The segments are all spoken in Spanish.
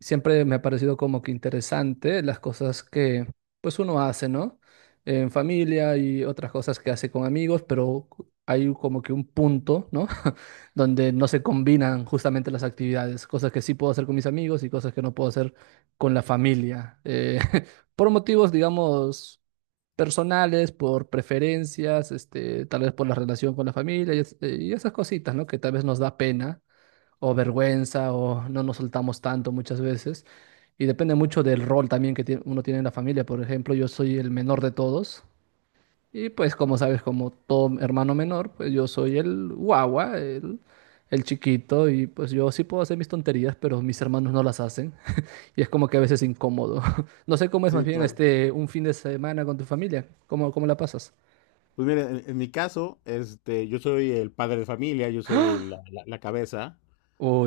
Siempre me ha parecido como que interesante las cosas que pues uno hace, ¿no? En familia y otras cosas que hace con amigos, pero hay como que un punto, ¿no? Donde no se combinan justamente las actividades, cosas que sí puedo hacer con mis amigos y cosas que no puedo hacer con la familia. Por motivos, digamos, personales, por preferencias, este, tal vez por la relación con la familia y, y esas cositas, ¿no? Que tal vez nos da pena o vergüenza o no nos soltamos tanto muchas veces. Y depende mucho del rol también que uno tiene en la familia. Por ejemplo, yo soy el menor de todos y pues como sabes, como todo hermano menor, pues yo soy el guagua, el chiquito y pues yo sí puedo hacer mis tonterías, pero mis hermanos no las hacen y es como que a veces incómodo. No sé, cómo es más Sí, bien claro. este un fin de semana con tu familia, ¿cómo, cómo la pasas? Pues mira, en mi caso, yo soy el padre de familia, yo soy el- la, la- la cabeza.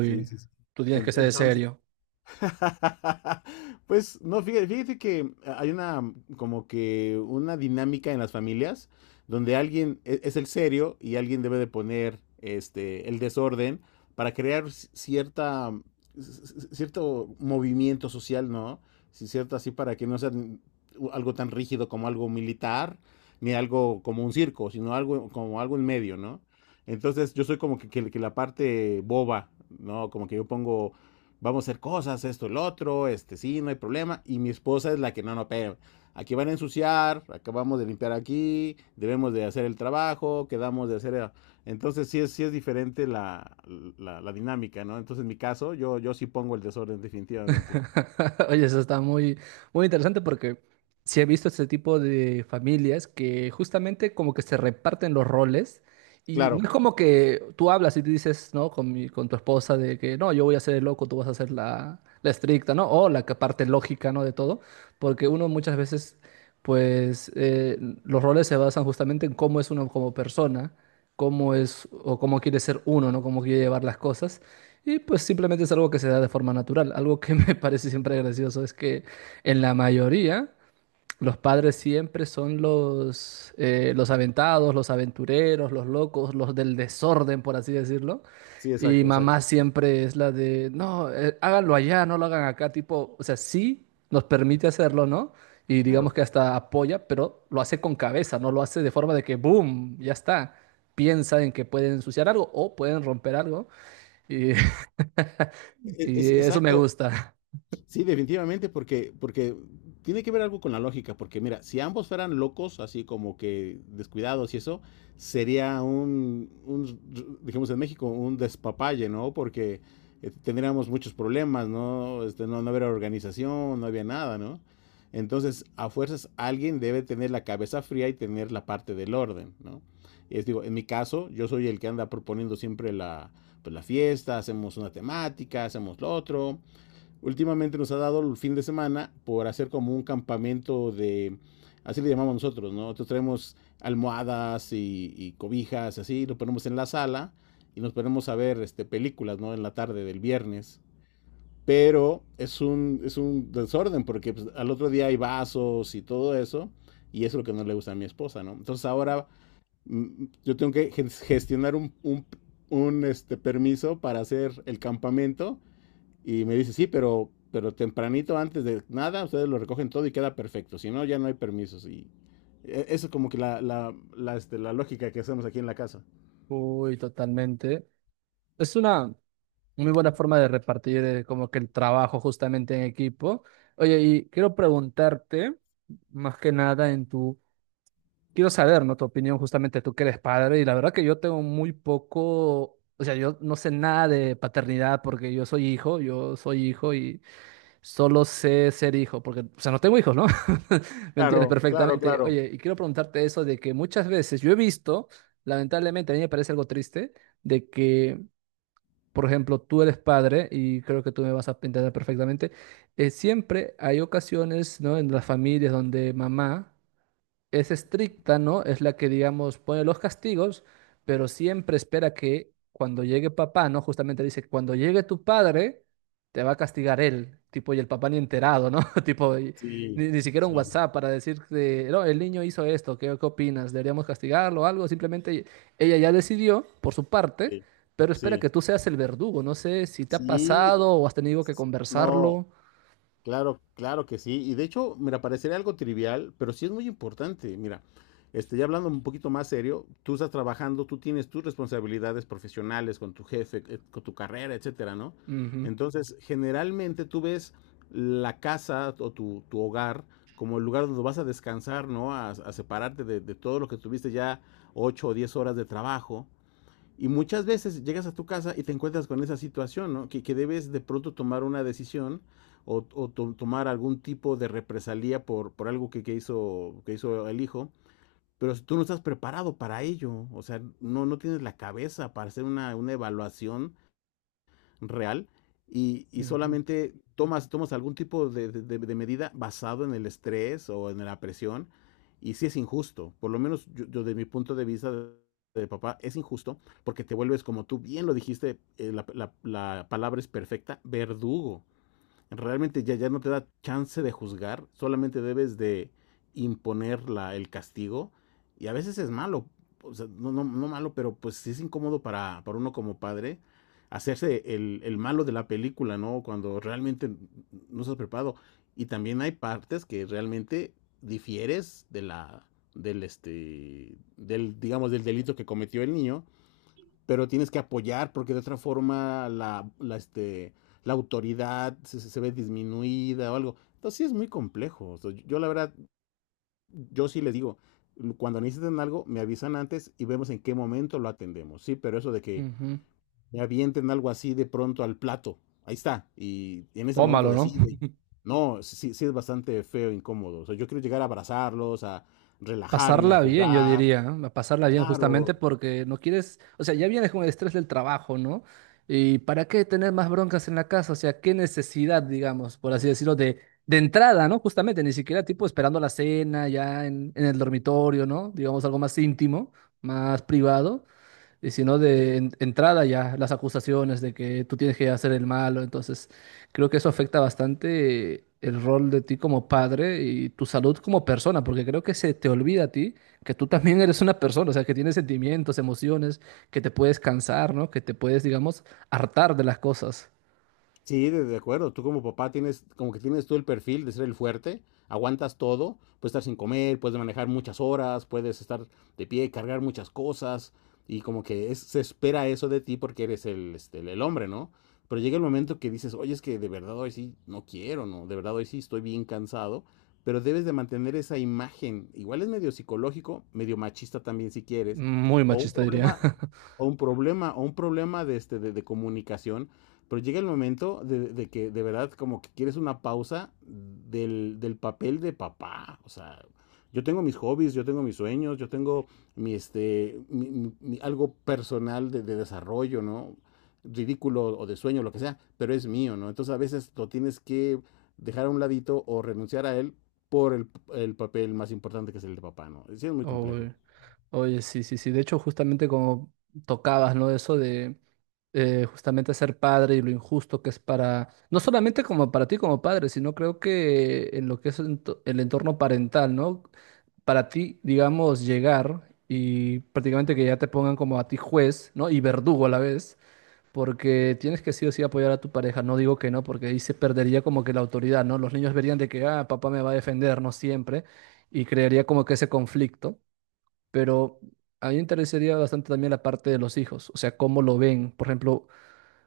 Sí, sí, sí. tú tienes En- que ser Entonces, serio. Pues no, fíjate que hay una como que una dinámica en las familias donde alguien es el serio y alguien debe de poner el desorden para crear c- cierto movimiento social, ¿no? Sí, cierto, así para que no sea algo tan rígido como algo militar ni algo como un circo, sino algo como algo en medio, ¿no? Entonces yo soy como que la parte boba, ¿no? Como que yo pongo vamos a hacer cosas, esto, el otro, sí, no hay problema. Y mi esposa es la que, no, no, pero aquí van a ensuciar, acabamos de limpiar aquí, debemos de hacer el trabajo, quedamos de hacer Entonces sí es diferente la dinámica, ¿no? Entonces en mi caso, yo sí pongo el desorden definitivamente. Oye, eso está muy, muy interesante porque sí he visto este tipo de familias que justamente como que se reparten los roles y no Claro, es como que tú hablas y te dices, ¿no? Con mi, con tu esposa de que no, yo voy a ser el loco, tú vas a ser la, la estricta, ¿no? O la que parte lógica, ¿no? De todo, porque uno muchas veces, pues, los roles se basan justamente en cómo es uno como persona, cómo es o cómo quiere ser uno, ¿no? Cómo quiere llevar las cosas. Y pues simplemente es algo que se da de forma natural. Algo que me parece siempre gracioso es que en la mayoría los padres siempre son los aventados, los aventureros, los locos, los del desorden, por así decirlo. sí, Y exacto, mamá exacto. siempre es la de, no, háganlo allá, no lo hagan acá, tipo, o sea, sí nos permite hacerlo, ¿no? Y digamos Claro. que hasta apoya, pero lo hace con cabeza, no lo hace de forma de que, boom, ya está. Piensa en que pueden ensuciar algo o pueden romper algo. Y E- es- y eso me exacto, gusta. sí, definitivamente, porque tiene que ver algo con la lógica, porque mira, si ambos fueran locos, así como que descuidados y eso, sería un digamos en México, un despapalle, ¿no? Porque tendríamos muchos problemas, ¿no? ¿No? No habría organización, no había nada, ¿no? Entonces, a fuerzas, alguien debe tener la cabeza fría y tener la parte del orden, ¿no? Es, digo, en mi caso, yo soy el que anda proponiendo siempre la fiesta, hacemos una temática, hacemos lo otro, últimamente nos ha dado el fin de semana por hacer como un campamento de, así le llamamos nosotros, ¿no? Nosotros traemos almohadas y cobijas, así, lo ponemos en la sala y nos ponemos a ver películas, ¿no? En la tarde del viernes. Pero es un desorden porque pues, al otro día hay vasos y todo eso. Y eso es lo que no le gusta a mi esposa, ¿no? Entonces ahora yo tengo que gestionar un permiso para hacer el campamento y me dice, sí, pero tempranito antes de nada, ustedes lo recogen todo y queda perfecto. Si no, ya no hay permisos. Y eso es como que la lógica que hacemos aquí en la casa. Uy, totalmente. Es una muy buena forma de repartir como que el trabajo justamente en equipo. Oye, y quiero preguntarte, más que nada en tu, quiero saber, ¿no? Tu opinión justamente, tú que eres padre, y la verdad que yo tengo muy poco, o sea, yo no sé nada de paternidad porque yo soy hijo y. Solo sé ser hijo, porque, o sea, no tengo hijos, ¿no? ¿Me entiendes Claro, claro, perfectamente? claro. Oye, y quiero preguntarte eso de que muchas veces yo he visto, lamentablemente, a mí me parece algo triste, de que, por ejemplo, tú eres padre, y creo que tú me vas a entender perfectamente, siempre hay ocasiones, ¿no? En las familias donde mamá es estricta, ¿no? Es la que, digamos, pone los castigos, pero siempre espera que cuando llegue papá, ¿no? Justamente dice, cuando llegue tu padre, te va a castigar él, tipo, y el papá ni enterado, ¿no? Tipo, y Sí, ni siquiera un sí, WhatsApp para decir, que, no, el niño hizo esto, ¿qué, qué opinas? ¿Deberíamos castigarlo o algo? Simplemente ella ya decidió por su parte, sí. pero espera Sí, que tú seas el verdugo. No sé si te ha sí, pasado o has tenido que no. conversarlo. Claro, claro que sí. Y de hecho, mira, parecería algo trivial, pero sí es muy importante. Mira, ya hablando un poquito más serio, tú estás trabajando, tú tienes tus responsabilidades profesionales con tu jefe, con tu carrera, etcétera, ¿no? Ujú, Entonces, generalmente tú ves la casa o tu hogar como el lugar donde vas a descansar, ¿no? A separarte de todo lo que tuviste ya 8 o 10 horas de trabajo. Y muchas veces llegas a tu casa y te encuentras con esa situación, ¿no? Que debes de pronto tomar una decisión tomar algún tipo de represalia por algo que hizo el hijo. Pero si tú no estás preparado para ello, o sea, no tienes la cabeza para hacer una evaluación real y ujú, solamente tomas algún tipo de medida basado en el estrés o en la presión, y sí es injusto, por lo menos yo de mi punto de vista de papá es injusto porque te vuelves como tú bien lo dijiste, la palabra es perfecta, verdugo. Realmente ya no te da chance de juzgar, solamente debes de imponer el castigo, y a veces es malo, o sea, no, no, no, malo, pero pues sí es incómodo para uno como padre hacerse el malo de la película, ¿no? Cuando realmente no estás preparado. Y también hay partes que realmente difieres de la del este del digamos del delito que cometió el niño, pero tienes que apoyar porque de otra forma la autoridad se ve disminuida o algo. Entonces sí es muy complejo. O sea, yo la verdad, yo sí les digo, cuando necesiten algo, me avisan antes y vemos en qué momento lo atendemos. Sí, pero eso de que ujú. me avienten algo así de pronto al plato, ahí está, y en ese momento Tómalo, ¿no? decide. No, sí, sí es bastante feo, incómodo. O sea, yo quiero llegar a abrazarlos, a relajarme, a Pasarla bien, yo jugar. diría, ¿no? A pasarla bien justamente Claro, porque no quieres, o sea, ya vienes con el estrés del trabajo, ¿no? ¿Y para qué tener más broncas en la casa? O sea, qué necesidad, digamos, por así decirlo, de entrada, ¿no? Justamente, ni siquiera tipo esperando la cena ya en el dormitorio, ¿no? Digamos algo más íntimo, más privado. Y si no, de entrada ya, las acusaciones de que tú tienes que hacer el malo. Entonces, creo que eso afecta bastante el rol de ti como padre y tu salud como persona, porque creo que se te olvida a ti que tú también eres una persona, o sea, que tienes sentimientos, emociones, que te puedes cansar, ¿no? Que te puedes, digamos, hartar de las cosas. sí, de acuerdo. Tú como papá tienes, como que tienes todo el perfil de ser el fuerte, aguantas todo, puedes estar sin comer, puedes manejar muchas horas, puedes estar de pie, cargar muchas cosas, y como que se espera eso de ti porque eres el, este, el hombre, ¿no? Pero llega el momento que dices, oye, es que de verdad hoy sí no quiero, ¿no? De verdad hoy sí estoy bien cansado, pero debes de mantener esa imagen. Igual es medio psicológico, medio machista también si quieres, Muy o un machista, diría. problema, o un problema, o un problema de, este, de comunicación, pero llega el momento de que de verdad como que quieres una pausa del papel de papá. O sea, yo tengo mis hobbies, yo tengo mis sueños, yo tengo mi, este, mi, algo personal de desarrollo, ¿no? Ridículo o de sueño, lo que sea, pero es mío, ¿no? Entonces a veces lo tienes que dejar a un ladito o renunciar a él por el papel más importante que es el de papá, ¿no? Sí, es muy Oh, complejo. oye, sí, sí, sí. De hecho, justamente como tocabas, ¿no? Eso de justamente ser padre y lo injusto que es para, no solamente como para ti como padre, sino creo que en lo que es el entorno parental, ¿no? Para ti, digamos, llegar y prácticamente que ya te pongan como a ti juez, ¿no? Y verdugo a la vez, porque tienes que sí o sí apoyar a tu pareja. No digo que no, porque ahí se perdería como que la autoridad, ¿no? Los niños verían de que, ah, papá me va a defender, no siempre, y crearía como que ese conflicto, pero a mí me interesaría bastante también la parte de los hijos, o sea, cómo lo ven. Por ejemplo,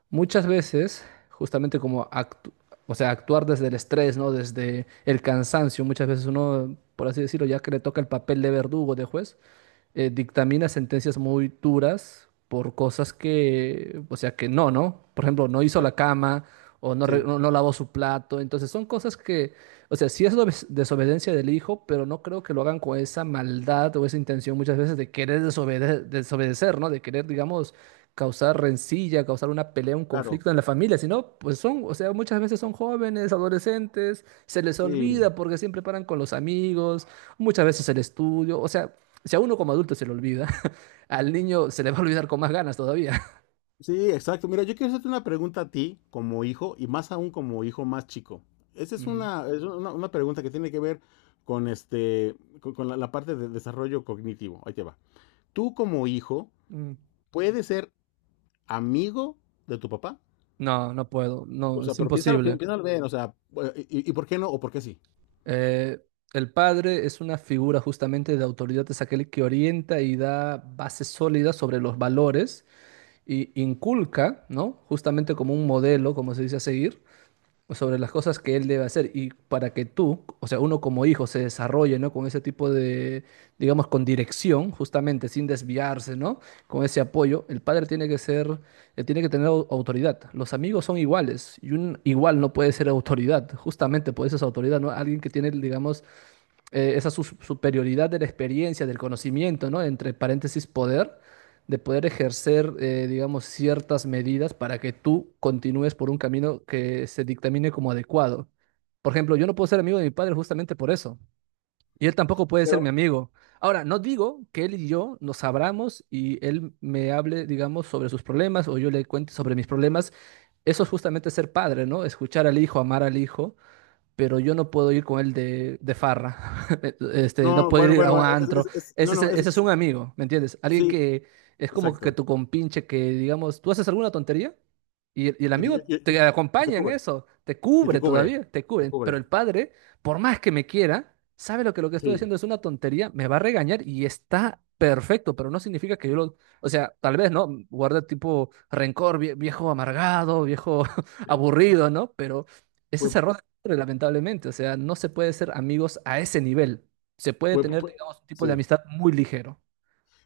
muchas veces, justamente como o sea, actuar desde el estrés, ¿no? Desde el cansancio, muchas veces uno, por así decirlo, ya que le toca el papel de verdugo, de juez, dictamina sentencias muy duras por cosas que, o sea, que no, ¿no? Por ejemplo, no hizo la Exacto. cama o no, Sí, no lavó su plato. Entonces son cosas que, o sea, sí es desobediencia del hijo, pero no creo que lo hagan con esa maldad o esa intención muchas veces de querer desobedecer, ¿no? De querer, digamos, causar rencilla, causar una pelea, un claro. conflicto en la familia, sino, pues son, o sea, muchas veces son jóvenes, adolescentes, se les Sí, olvida porque siempre paran con los amigos, muchas veces el estudio, o sea, si a uno como adulto se le olvida, al niño se le va a olvidar con más ganas todavía. sí, exacto. Mira, yo quiero hacerte una pregunta a ti como hijo y más aún como hijo más chico. Esa es Ujú. una, es una, una pregunta que tiene que ver con, este, con la parte de desarrollo cognitivo. Ahí te va. Tú como hijo, Mm. ¿puedes ser amigo de tu papá? No, no puedo, O no, sea, es pero piénsalo, pi- imposible. piénsalo bien, o sea, y por qué no o por qué sí? Eh, el padre es una figura justamente de autoridad, es aquel que orienta y da bases sólidas sobre los valores y inculca, ¿no? Justamente como un modelo, como se dice a seguir, sobre las cosas que él debe hacer y para que tú, o sea, uno como hijo se desarrolle, ¿no? Con ese tipo de, digamos, con dirección, justamente, sin desviarse, ¿no? Con ese apoyo, el padre tiene que ser, tiene que tener autoridad. Los amigos son iguales y un igual no puede ser autoridad, justamente por eso es autoridad, ¿no? Alguien que tiene, digamos, esa superioridad de la experiencia, del conocimiento, ¿no? Entre paréntesis, poder, de poder ejercer, digamos, ciertas medidas para que tú continúes por un camino que se dictamine como adecuado. Por ejemplo, yo no puedo ser amigo de mi padre justamente por eso. Y él tampoco puede ser mi Pero, amigo. Ahora, no digo que él y yo nos abramos y él me hable, digamos, sobre sus problemas o yo le cuente sobre mis problemas. Eso es justamente ser padre, ¿no? Escuchar al hijo, amar al hijo, pero yo no puedo ir con él de farra, este, no no, puedo bueno, ir a bueno, un antro. Es- no, no, Ese es es- un amigo, ¿me entiendes? Alguien sí, que es como que exacto. tu compinche, que digamos, tú haces alguna tontería y, y el Y, te amigo y- te y- y te acompaña en cubre, eso, te y cubre todavía, te te cubre. cubre, Pero el padre, por más que me quiera, sabe lo que estoy sí, haciendo es una tontería, me va a regañar y está perfecto, pero no significa que yo lo... O sea, tal vez, ¿no? Guarde tipo rencor, viejo amargado, viejo sí. aburrido, ¿no? Pero... Ese Pues, es error, lamentablemente. O sea, no se puede ser amigos a ese nivel. Se puede pues, tener, pues, digamos, un tipo de sí. amistad muy ligero.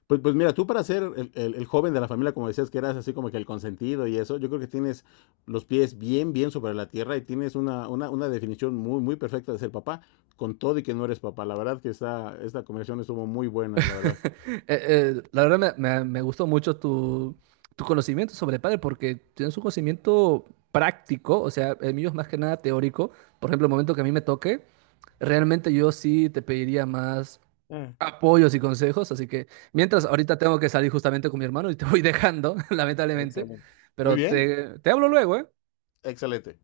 Pues mira, tú para ser el joven de la familia, como decías, que eras así como que el consentido y eso, yo creo que tienes los pies bien, bien sobre la tierra y tienes una definición muy, muy perfecta de ser papá, con todo y que no eres papá. La verdad que esta conversación estuvo muy buena, la verdad. La verdad me, me gustó mucho tu, tu conocimiento sobre padre porque tienes un conocimiento práctico, o sea, el mío es más que nada teórico. Por ejemplo, el momento que a mí me toque, realmente yo sí te pediría más Mm, apoyos y consejos. Así que mientras ahorita tengo que salir justamente con mi hermano y te voy dejando, lamentablemente, Excelente. Muy pero bien, te hablo luego, ¿eh? excelente.